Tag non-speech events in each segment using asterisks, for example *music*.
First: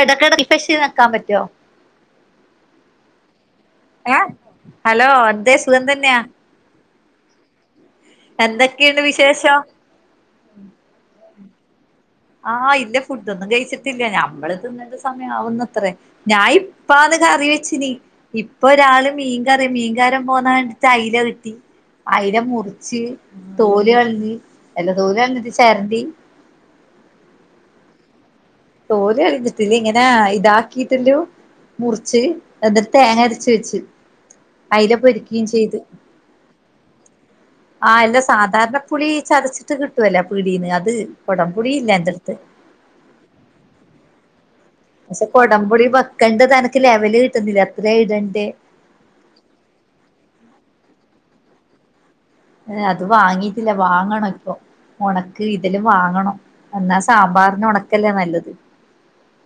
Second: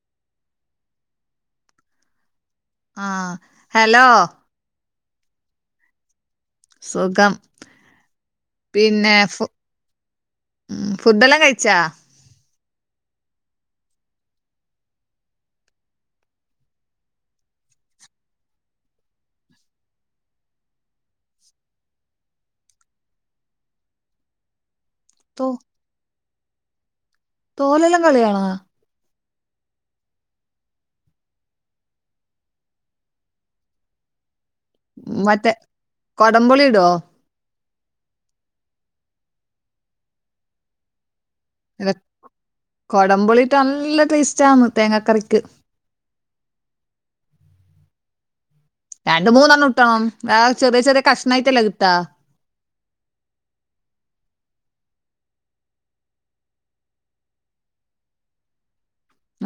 ഇടകടക് നിർത്താൻ പറ്റോ ആഹ് ഹലോ ഹലോ എന്തേ സുഖം തന്നെയാ സുഖം. എന്തൊക്കെയുണ്ട് പിന്നെ ഫു വിശേഷം ഫുഡല്ലാം കഴിച്ചാ ആഹ് ഇല്ല ഫുഡൊന്നും കഴിച്ചിട്ടില്ല ഞമ്മള് തിന്നണ്ട സമയമാവുന്നത്രേ ഞാൻ ഇപ്പ അത് കാ റി വെച്ചനി ഇപ്പൊ ഒരാള് മീൻകറി മീൻകാരം പോണ കണ്ടിട്ട് അയ്ല കിട്ടി അയില മുറിച്ച് തോല് കളഞ്ഞ് എല്ല തോല് തോ കളഞ്ഞിട്ട് ചേരണ്ടി തോലെല്ലാം കളയണാ തോല് കളിഞ്ഞിട്ടില്ല ഇങ്ങനെ ഇതാക്കിട്ടില്ലോ മുറിച്ച് എന്നട്ട് തേങ്ങ അരച്ച് വെച്ച് അയില പൊരിക്കേം മറ്റേ ചെയ്ത് കൊടംപുളി ഇടോ ആ എല്ല സാധാരണപ്പുളി ചതച്ചിട്ട് കിട്ടോല്ലേ പീടീന്ന് അത് കൊടംപുളി ഇല്ല എന്റെടുത്ത് കൊടംപൊളിട്ട നല്ല ടേസ്റ്റാന്ന് പക്ഷെ തേങ്ങാക്കറിക്ക് കൊടംപുളി വെക്കണ്ടതൻക്ക് ലെവല് കിട്ടുന്നില്ല എത്രെ ഇടണ്ടേ രണ്ട് മൂന്നെണ്ണം ഇടണം വേ ചെറിയ ചെറിയ കഷ്ണംമായിട്ടല്ല കിട്ടാ ഏ അത് വാങ്ങീട്ടില്ല വാങ്ങണ ഇപ്പൊ ഉണക്കലി ഇതില്ലാം വാങ്ങണം എന്നാ സാമ്പാറിന് ഉണക്കല്ലേ നല്ലത്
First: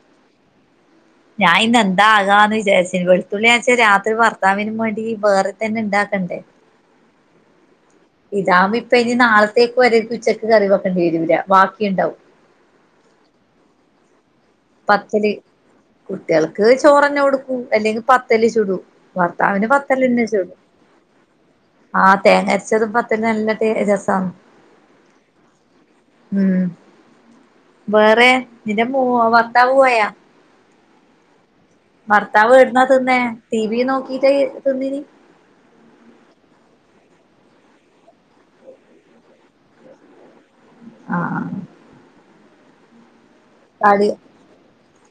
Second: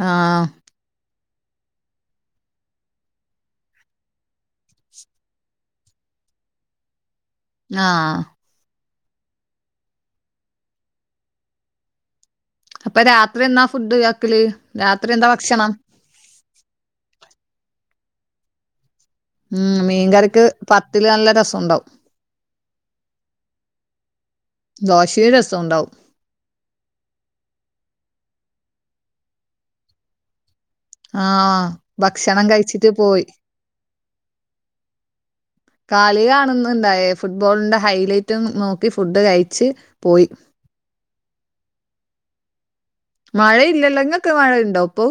ആഹ് ഞാൻ ഇന്നെ ന്താകാന്ന് വിചാരിച്ചിന് വെളുത്തുള്ളിാച്ചാ രാത്രി ഭർത്താവിനും വേണ്ടി വേറെ തന്നെ ഇണ്ടാകി തണ്ടെ ആഹ് ഇപ്പ ഇനി നാളത്തേക്ക് വരെ ഉച്ചക്ക് കറി വെക്കേണ്ടി വരൂല്ല ബാക്കിണ്ടാവും അപ്പൊ രാത്രി എന്നാ ഫുഡ് ആക്കല് രാത്രി എന്താ പത്തല്. ഭക്ഷണം കുട്ടിൾക്ക് ചോറന്നെ കൊടുക്കൂ അല്ലെങ്കി പത്തല് ചുടും ഭർത്താവിന് ഉം പത്തല്ലന്നെ മീൻകറിക്ക് ചുട പത്തില് നല്ല രസണ്ടാവും ആ തേങ്ങ അരച്ചതും പത്തലും നല്ല ടെ രസ അം ദോശേം രസണ്ടാവും വേറെ നിന്റെ മൂ ഭർത്താവൂപോയാ ആഹ് ഭക്ഷണം ഭർത്താവ് ഏടുന്നാ കഴിച്ചിട്ട് പോയി തിന്നേ ടി വി നോക്കീട്ടേ തിന്നിനി കളി കാണുന്ന്ണ്ടായേ ഫുട്ബോളിന്റെ ഹൈലൈറ്റും നോക്കി ഫുഡ് കഴച്ച് പോയി ആഹ് കളി മഴയില്ലല്ലെങ്ങൊക്കെ മഴുണ്ടോ ഇപ്പോ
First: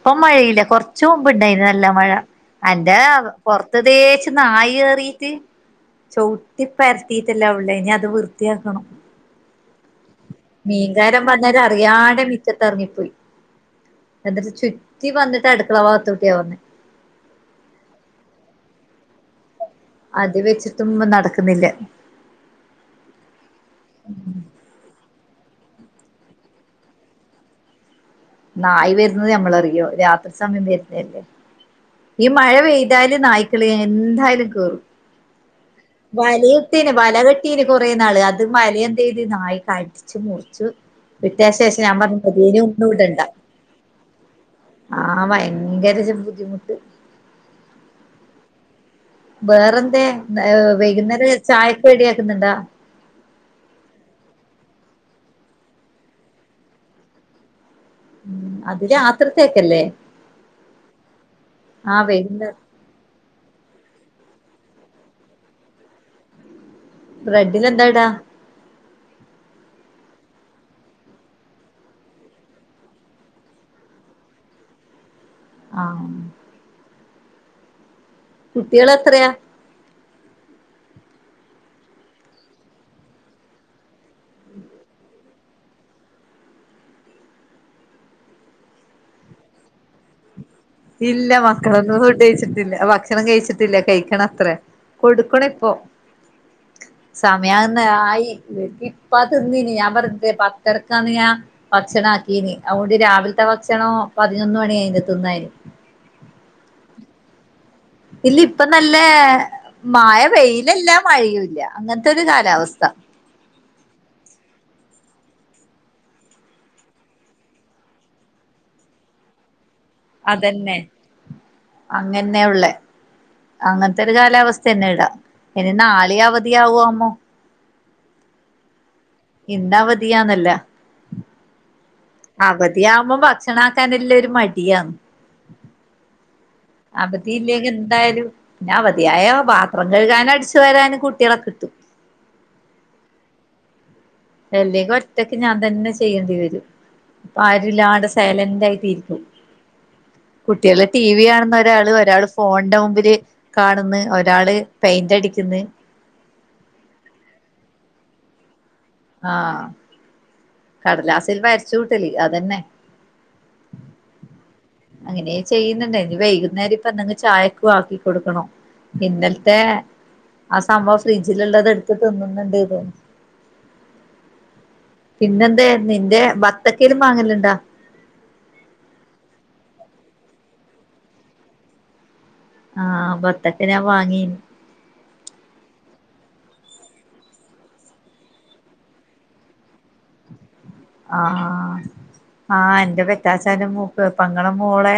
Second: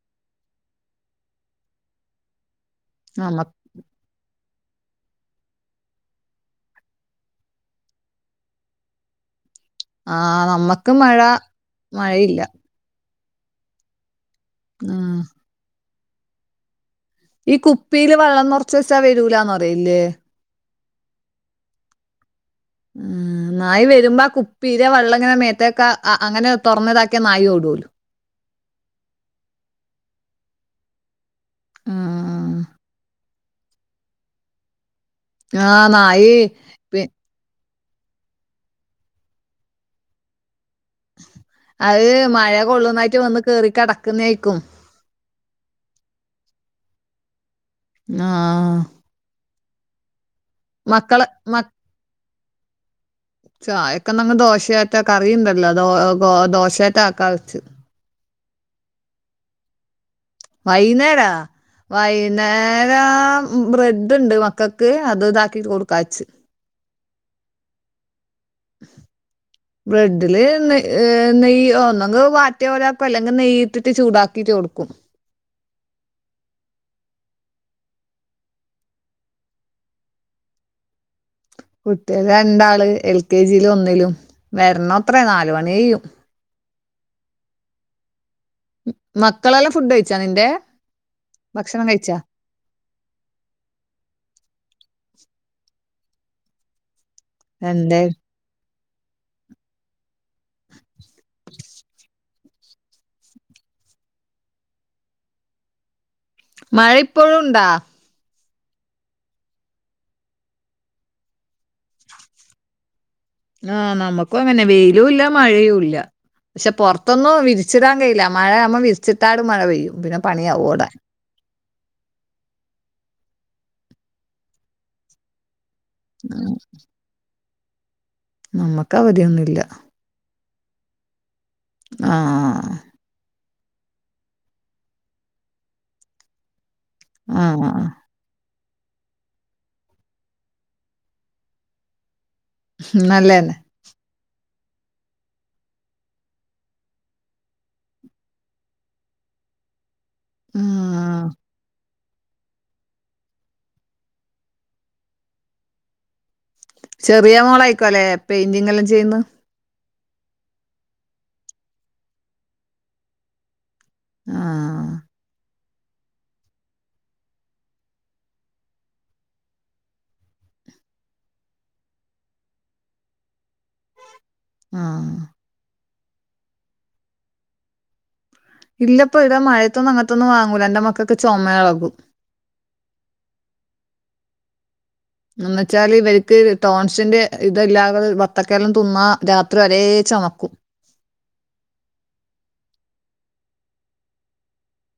ഇപ്പം മഴയില്ല കൊറച്ച് മുമ്പ്ണ്ടായിന് നല്ല മഴ എന്റെ നമ പുറത്തു ദേ നായ കയറിട്ട് ചവിട്ടി പരത്തിട്ടല്ല ഉള്ളേ ഇനി അത് വൃത്തിയാക്കണം ആഹ് നമ്മക്ക് മഴ മീൻകാരൻ വന്നര അറിയാതെ മഴയില്ല. മിറ്റത്തെറങ്ങിപ്പോയി എന്നിട്ട് ചുറ്റി ആഹ് വന്നിട്ട് അടുക്കള ഭഗത്ത് കൂട്ടിയാ വന്നെ ഈ കുപ്പിയില് വെള്ളം നിറച്ച് വെച്ചാ വരൂലാന്ന് പറ അത് വെച്ചിട്ടും നടക്കുന്നില്ല ഉം നായി വരുമ്പോ കുപ്പീരെ വെള്ളം അങ്ങനെ മേത്തേക്ക അങ്ങനെ തുറന്ന ഇതാക്കിയ നായി ഓടോലു നായി വരുന്നത് നമ്മളറിയോ രാത്രി സമയം വരുന്നല്ലേ ഈ മഴ ആഹ് പെയ്താല് നായ്ക്കളി എന്തായാലും കേറും ആഹ് നായി വല എത്തീന പി വല കെട്ടീന കുറെ നാള് അത് മല എന്ത് ചെയ്ത് നായ കടിച്ച് മുറിച്ച് വിട്ട ശേഷം ഞാൻ അത് പറഞ്ഞ മഴ *unintelligible* കൊള്ളുന്നായിട്ട് ഇടണ്ട വന്ന് കേറി കെടക്കുന്നേയ്ക്കും. ആ ഭയങ്കര ബുദ്ധിമുട്ട് ആ വേറെന്ത ഏ വൈകുന്നേരം ചായൊക്കെ റെഡിയാക്കുന്നുണ്ടോ ചായക്കെ നങ് ദോശയാട്ട കറിയുണ്ടല്ലോ ദോശയാട്ട ആക്ക വെച്ച് ഉ അതി രത്രിത്തേക്കല്ലേ? വൈന്നേര വൈകുന്നേരം വൈന്നേര ബ്രെഡ്ണ്ട് മ മക്കക്ക് അത് ഇതാക്കിട്ട് കൊടുക്കാച്ച് ബ്രെഡ്ഡില് എന്താ ഇടാ? ബ്രെഡില് നെ നെയ് ഒന്നങ്ക വാറ്റ പോലപ്പ അല്ലെങ്കിൽ നെയ്ട്ട് ചൂടാക്കിട്ട് കൊടുക്കും ആ കുട്ടികൾ എത്രയാ? കുട്ടികള് രണ്ടാള് എൽ കെ ജിയിലും ഒന്നിലും വരണ അത്രേ നാല് മണി കഴിയും മക്കളെല്ല ഫുഡ് കഴിച്ചാ നിന്റെ? ഇല്ല ഭക്ഷണം മക്കളൊന്നും കഴിച്ചാ ഫുഡ് കഴിച്ചിട്ടില്ല ഭക്ഷണം കഴിച്ചിട്ടില്ല കഴിക്കണം അത്ര കൊടുക്കണ ഇപ്പൊ സമയാന്ന എന്തേ ആയി ഇപ്പാ തിന്നിന്നീ ഞാൻ പറ പത്തരക്കാണ് ഞാൻ ഭക്ഷണം ആക്കീന് അതുകൊണ്ട് രാവിലത്തെ ഭക്ഷണോ പതിനൊന്ന് മണി അയിന് തിന്നാൻ മഴ ഇപ്പോഴുണ്ടോ? ഇല്ല ഇപ്പ നല്ല മയ വെയിലല്ല മഴയൂല്ല അങ്ങനത്തെ ഒരു കാലാവസ്ഥ ആ നമ്മുക്കും അങ്ങനെ വെയിലും ഇല്ല മഴയും ഇല്ല പക്ഷെ പൊറത്തൊന്നും വിരിച്ചിടാൻ കഴയില്ല മഴ നമ്മ വിരിച്ചിട്ടാട മഴ പെയ്യും പിന്നെ പണിയാവും അതെന്നെ ഇവിടെ അങ്ങന്നെ ഉള്ളേ അങ്ങനത്തെ ഒരു കാലാവസ്ഥ തന്നെ ഇടാം ഇനി നാളെയ അവധിയ ആവു ആമ്മോ നമ്മക്ക ഇന്ന് അവധിയാന്നല്ല ആ അവധിയാവുമ്മ വാ ഭക്ഷണ ആക്കാനെല്ലരു മടിയാണ് അവധി ആ ഇല്ലെങ്കിൽ എന്തായാലും പിന്നെ അവധിയായ പാത്രം കഴുകാനും അടിച്ചു വരാനും കുട്ടികളെ കിട്ടും നല്ലതന്നെ എല്ലേ ഒറ്റക്ക് ഞാൻ തന്നെ ചെയ്യേണ്ടി വരും. പ്പൊ ആരില്ലാടെ സൈലന്റ് ആയിട്ടിരിക്കും കുട്ടികള് ടി ഉം. വി കാണുന്ന ഒരാള് ഒരാള് ഫോണിന്റെ മുമ്പില് കാണുന്ന് ഒരാള് പെയിന്റ് അടിക്കുന്ന് ചെറിയ മോളായിക്കോല്ലെ പെയിന്റിങ്ല്ലാം ആ കടലാസിൽ വരച്ചൂട്ടലില്ലെ അതെന്നെ. ആ അങ്ങനെഎ ചെയ്യുന്നുണ്ട ഇനി വൈകുന്നേരം ഇപ്പൊന്തെകി ചായക്കു ആക്കി കൊടുക്കണോ ഇന്നലത്തെ ആ സംഭവം ഫ്രിഡ്ജിൽ ഉുള്ളത് എടുത്ത് തിന്നുന്നുണ്ട്ന്ന്. ആ പിന്നെന്താ നിന്റെ ബത്തക്കല്ലും മാങ്ങല്ലണ്ടാ? ഇല്ലപ്പൊവിടെ മഴയത്തൊന്നും അങ്ങനത്തൊന്നും വാങ്ങൂല എന്റെ മക്കൊക് ചോമെളകും. ആഹ ബത്തക്കഞാ വാങ്ങീന്. എന്നച്ചാൽ ഇവർക്ക് ടോൺസിന്റെ ഇതല്ലാതെ വത്തകെല്ലാം തിന്ന രാത്രി ഒരേ ചമക്കും. ആ ആഹ് എന്റെ പെറ്റാച്ചാല മൂക്ക് പങ്ങള മോളെ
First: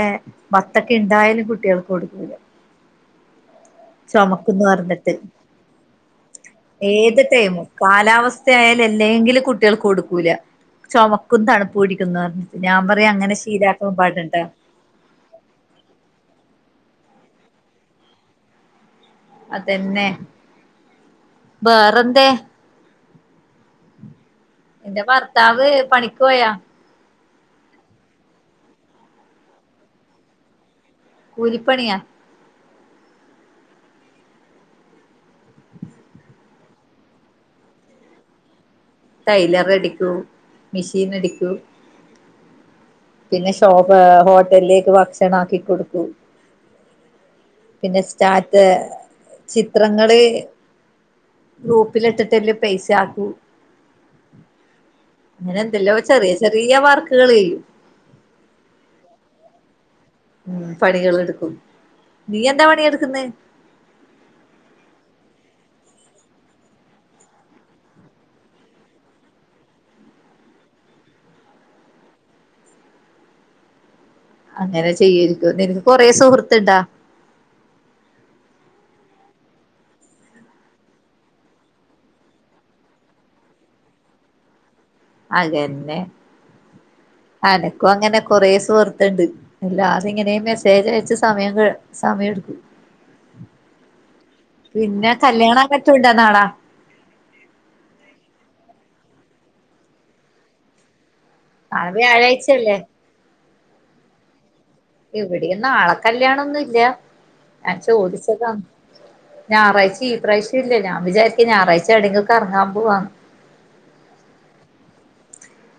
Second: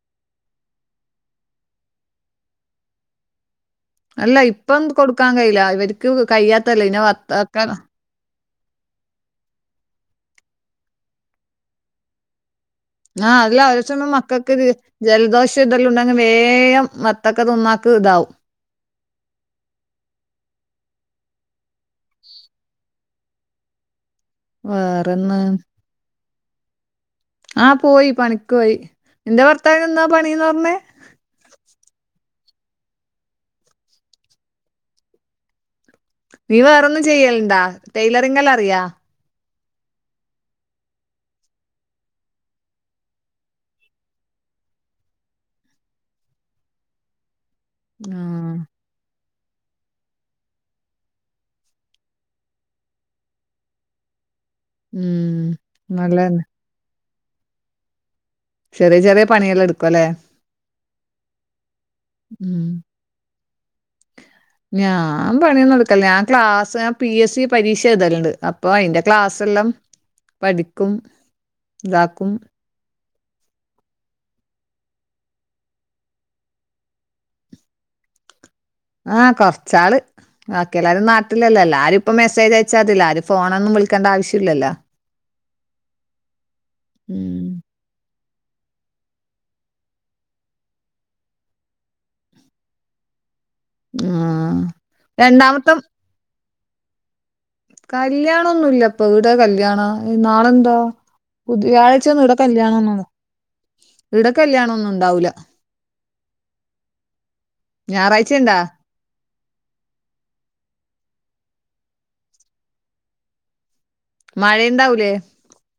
വത്തൊക്കെണ്ടായാലും കുട്ടിയെൾക്ക് കൊടുകുല്ല. *inaudible* അല്ല ചുമക്കുംന്ന് ഇപ്പം പറഞ്ഞിട്ട് കൊടുക്കാൻ കഴിയില്ല ഇവർക്ക് കഴിയാത്തല്ല ഇനി ഏത് വത്തക്ക ടൈമും കാലാവ സ്ഥയേൽ എല്ലെങ്കിലും കുട്ടികൾക്ക് കൊടുക്കൂല ചൊമക്കും തണുപ്പ്ടിക്കുന്ന പറഞ് ആ അല്ല അഹ്ചെല മക്കൾക്ക് ജൽദോഷം ഇതെല്ലാംണ്ടങ്കിൽ വേഗം മത്തക്കെ തിന്നാക്ക് ഇതാവും. അതെന്നെ വേറെന്തേ? എന്റെ വേറെന്ന് ഭർത്താവ് പണിക്ക് പോയാ? ആ പോയി പണിക്ക് പോയി നിന്റെ ഭർത്താവിനന് ഒന്നാ പണിന്നർഞ്ഞേ? കൂലിപ്പണിയാ നീ വേറൊന്നും ചെയ്യൽണ്ടാ ടെലറിങ്ങല്ല അറിയാ? ടൈലർ അടിക്കൂ മെഷീൻ അടിക്കൂ. പിന്നെ ഷോപ്പ് ഹോട്ടലിലേക്ക് ഭക്ഷണ ആക്കികൊടുക്കൂ. പിന്നെ ആഹ് സ്റ്റാറ്റ് ചിത്രങ്ങള് ഗ്രൂപ്പില്ട്ടിട്ട്ല്ലോ പൈസയാക്കൂ. ഉം അങ്ങനെ എന്തല്ലോ ചെറിയ നല്ലതന്നെ ചെറിയ വർക്കുകൾ ചെയ്യും ചെറിയ ചെറിയ പണിയെല്ലടുക്കു പണികൾടുക്കും നീ ഉം എന്താ പണിട്ക്കുന്നേ? ഞാൻ പണിന്ന്ടുക്കല്ല ഞാൻ ക്ലാസ് പി എസ് സി പരീക്ഷ എഴതൽണ്ട് അപ്പൊ അതിന്റെ ക്ലാസ് എല്ലാം പഠിക്കും താക്കും അങ്ങനെ ചെയ്യര്ത് നിനക്ക് കൊറേ സുഹൃത്ത്ണ്ടാ? ആഹ് കൊറച്ചാള് ബാക്കി എല്ലാരും നാട്ടിലല്ലേ എല്ലാരും ഇപ്പ മെസ്സേജ് അയച്ചാറ്റ്ല്ലാരും ഫോണൊന്നും വി വിൾിക്കേണ്ട ആവശ്യല്ലല്ലോ? അതന്നെ ഉം അനക്കും അങ്ങനെ കൊറേ സുഹൃത്തുണ്ട് എല്ലാരും ഇങ്ങനെ മെസ്സേജയച്ച് സമയം സമയം എടുക്കും. അഹ് പിന്നെ ആ കല്യാണം മറ്റുണ്ടോ രണ്ടാമത്തെ നാളെ കല്യാണൊന്നുല്ല ഇപ്പൊ ഇവിടെ കല്യാണാ നാളെന്താ? നാളെ ബുതിയഴ്ച ഒന്ന് ഇടടെ വ്യാഴാഴ്ചയല്ലേ കല്യാണന്നോ ഇടക്കല്യാണോ ഇവിടെന്ന് നാളെ കല്യാണൊന്നും ല്ല്യാ ഞാൻ ഞായറാഴ്ച ചോദിച്ചതാ ഇണ്ടാ ഞായറാഴ്ച ഈ പ്രവ്ശ്യംല്ലേ ഞാൻ വിചാരിക്ക ഞായറാഴ്ച എവിടെെങ്കിലും കറങ്ങാൻ പോവാന്ന്. മഴയണ്ടാവൂലേ?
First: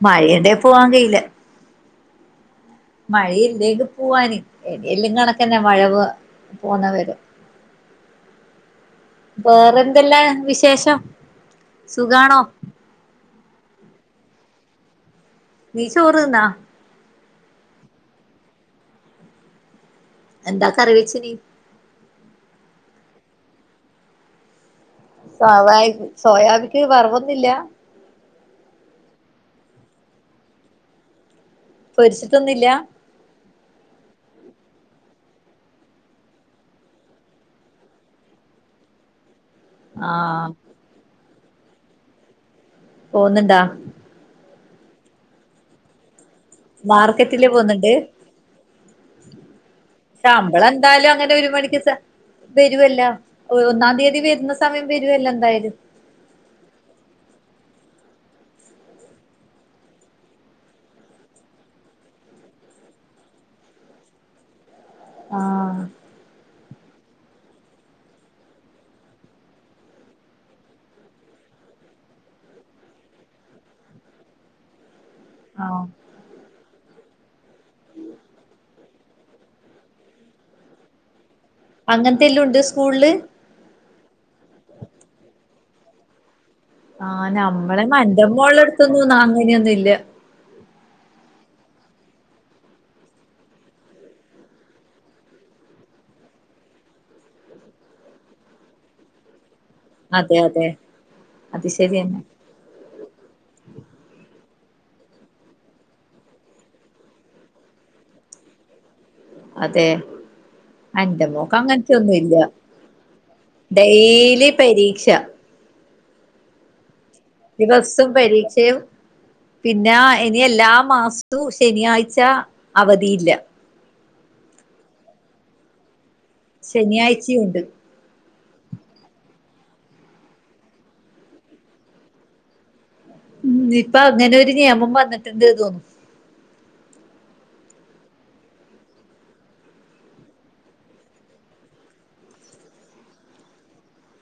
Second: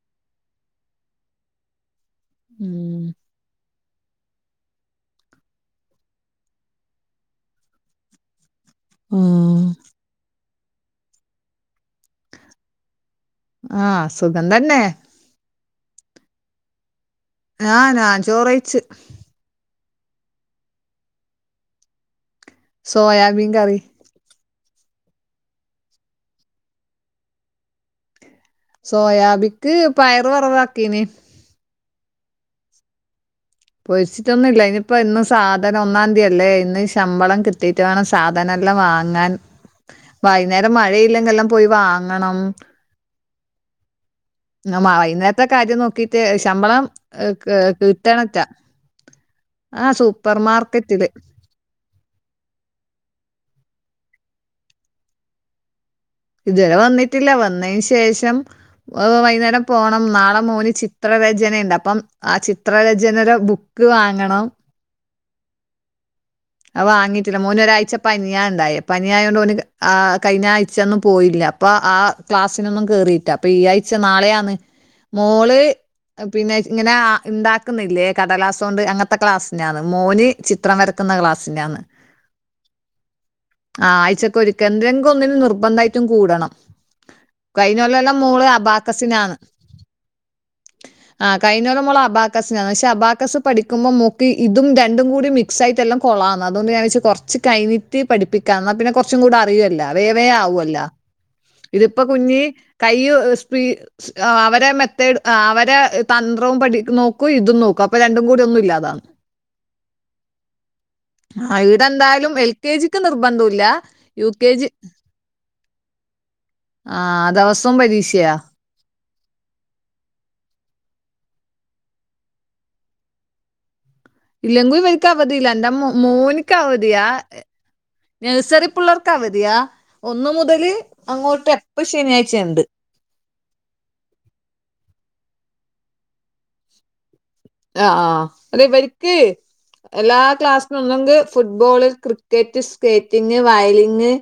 മഴയുണ്ടേ പോവാൻ കയില്ല. ഉം മഴയില്ലെ? പോവാന് എല്ലും കണക്കന്നെ മഴവ് പോന്ന വരേ ആഹ് വേറെന്തെല്ലാ വിശേഷം സുഖാണോ? ആഹ് സുഖം തന്നെ. നീ ചോറ്തിന്നാ? ആ ഞാൻ ചോറൈച്ചു. എന്താ കറിവച്ചിനി? സോയാബീൻ കറി സവായ് സോയാബിക്ക് വർവൊന്നില്ല സോയാബിക്ക് പയറ് വറവാക്കീനിം പൊരിച്ചിട്ടൊന്നുല്ല പൊരിച്ചിട്ടൊന്നുല്ല. ഇനിപ്പോ ഇന്ന് സാധനം ഒന്നാന്തിയല്ലേ ഇന്ന് ശമ്പളം കിട്ടീട്ട് വേണം സാധനം ല്ലാം വാങ്ങാൻ. ആഹ് വൈന്നേരം മഴയില്ലെങ്കെ എല്ലാം പോയി വാങ്ങണം. പോവ്‌ന്ന്ണ്ടാ ആ വൈകുന്നേരത്തെ കാര്യം നോക്കീട്ട് ശമ്പളം മാർക്കറ്റില് പോന്നുണ്ട് കിട്ടണറ്റാ *inaudible* ശമ്പളം എന്തായാലും അങ്ങനെ ഒരു മണിക്ക് വരുവല്ലോ ഒന്നാം തീയതി വരുന്ന സമയം വരുവല്ലോ എന്തായാലും ഇതുവരെ വന്നിട്ടില്ല. വന്നതിന് ശേഷം വൈകുന്നേരം പോണം നാളെ മോന് ചിത്ര രചനയുണ്ട് അപ്പം ആ ചിത്രരചനനടെ ബുക്ക് വാങ്ങണം ആഹ അത് വാങ്ങിട്ടില്ല മോന് ഒരാഴ്ച പനിയണ്ടായ പനിയായൊണ്ട് ഓന് ആ കഴിഞ്ഞ ആഴ്ചൊന്നും പോയില്ലെ അപ്പൊ ആ ക്ലാസിനൊന്നും കേറീറ്റ അപ്പൊ ഈ ആഴ്ച്ച നാളെയാന്ന് മോള് ആഹ് പിന്നെ ഇങ്ങനെ ഉണ്ടാക്കുന്നില്ലേ കടലാസ് കൊണ്ട് അങ്ങനത്തെ ക്ലാസ്സിനാണ്, മോന് ചിത്രം വരക്കുന്ന ക്ലാസ് അങ്ങനത്തെ എല്ലോണ്ട് സ്കൂളില് ആ ആയ്ച്ചക്കൊരിക്കെ എന്തെരെങ്കി ഒന്നിന് നിർബന്ധയിട്ടും കൂടണം ആഹ കഴിഞ്ഞ നമ്മളെ കൊല്ലം മോള് ന്റെമ്മോള്ള ടുത്തൊന്നും ന്നാ അങ്ങനെയൊന്നും ഇല്ല *inaudible* ആഹ് കഴിഞ്ഞോരം മോള് അബകസിനാന്ന്. പക്ഷെ അബാകസ് പഠിക്കുമ്പോ മോൾക്ക് ഇതും രണ്ടും കൂടി മിക്സ് ആയിട്ട എല്ലാം കൊള്ളാന്ന് അതുകൊണ്ട് ഞാന് വെച്ച് കൊറച്ച് കഴിഞ്ഞിട്ട് പഠപ്പിക്കാ. ന്നാ പിന്നെ കൊറച്ചും കൂടെ അറിയല്ലോ അ വേ വേ അതെ അതെ ആവല്ലോ അത് ഇതിപ്പോ ശരിയന്നെ കുഞ്ഞി കൈയ്യ് സ്പീ അവരെ മെത്തേഡ് അവരെ തന്ത്രവും പഠി നോക്കും ഇതും നോക്കും അപ്പ രണ്ടും കൂടി ഒന്നും ഇല്ലാന്നോ അതെ. അന്റെ ആ, മോക്ക് ഇവിടെ അങ്ങനത്തെ ഒന്നും എന്തായാലും ഇല്ല എൽ കെ ജിക്ക് നിർബന്ധമില്ല യു ഡൈലി കെ ജി പരീക്ഷ *inaudible* ആ ദിവസവും ദിവസും പരീക്ഷയാ പരീക്ഷയും, പിന്നെ ഇനി എല്ലാ മാസവും അതു ശനിയാഴ്ച അവധിയില്ല. ഇല്ലെങ്കു ഇവര്ക്ക് അവധിയില്ല. എന്റെ മോന്ക്ക് അവധിയാ ശനിയാഴ്ചയുണ്ട് നഴ്സറി പിള്ളേർക്ക് അവധിയാ. ഒന്നു മുതല് അങ്ങോട്ട് എപ്പ ശനിയാഴ്ചണ്ട്. മ് ഇപ്പൊ അങ്ങനെ ഒരു നിയമം വന്നിട്ടുണ്ട് തോന്നു ആഹ് അല്ലിവര്ക്ക് എല്ലാ ക്ലാസ്സിനൊന്നെങ്കി ഫുട്ബോള്, ക്രിക്കറ്റ്, സ്കേറ്റിങ്, വയലിങ്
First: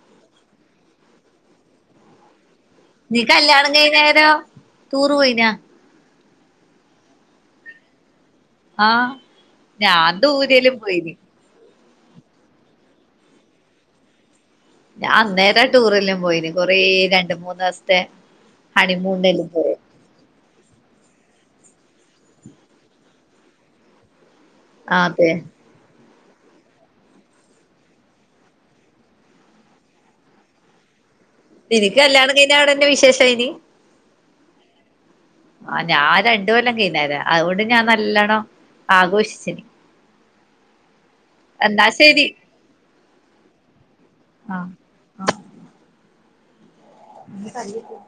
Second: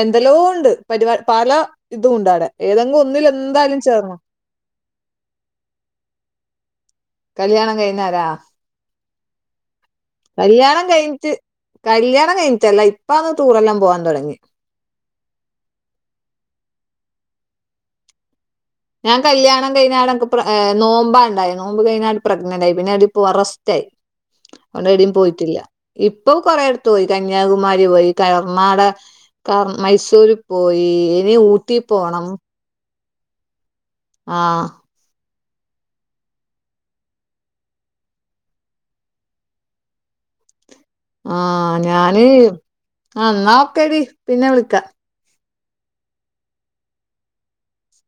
എന്തെല്ലോ ഉണ്ട് പരിപ പല ഇതും ഉണ്ട് അവിടെ. ഏതെങ്കിലും നീ ഒന്നില് കല്യാണം എന്തായാലും ചേരണം കഴിഞ്ഞേരം ടൂറ് പോയിനാ കല്യാണം കഴിഞാരാ ആ. ഞാന് ദൂരെലും കല്യാണം പോയിനിം കഴിഞ്ഞിട്ട് കല്യാണം കഴിഞ്ഞിട്ടല്ല ഇപ്പ ന്ന് ടൂറെല്ലാം പോവാൻ തൊടങ്ങി. ഞാൻ അന്നേര ടൂറല്ലാം പോയിന്. കൊറേ രണ്ട്‌, മൂന്നി ദിവസത്തെ ഞാൻ ഹണിമൂണിനെല്ലാം കല്യാണം പോയി കഴഞ്ഞാട നോമ്പാണ്ടായി. നോമ്പ് കഴിഞ്ഞാര് പ്രഗ്നന്റായി, പിന്നെ അടിപ്പോ റെസ്റ്റായി. അണ്ട ആ ഇടയും അതെ പോയിട്ടില്ല ഇപ്പോ കൊറെയിടുത്ത് പോയി കന്യാകുമാരി പോയി കർണാട മൈസൂരിൽ പോയി ഇനി ഊട്ടി നിനക്ക് കല്യാണം കഴിഞ്ഞാടെന്നെ വിശേഷയിനി ആഹ ആ ഞാൻ രണ്ട് കൊല്ലം കയ്ഞ്ഞേര, അതുകൊണ്ട് ഞാൻ നല്ലണം ആഘോഷിച്ചിന് ആഹ്, എന്നാ ഞാന് ശരി ആ ന്നാ ഒക്കെടി, പിന്നെ ആ വിളിക്കാ എ കാല *unintelligible*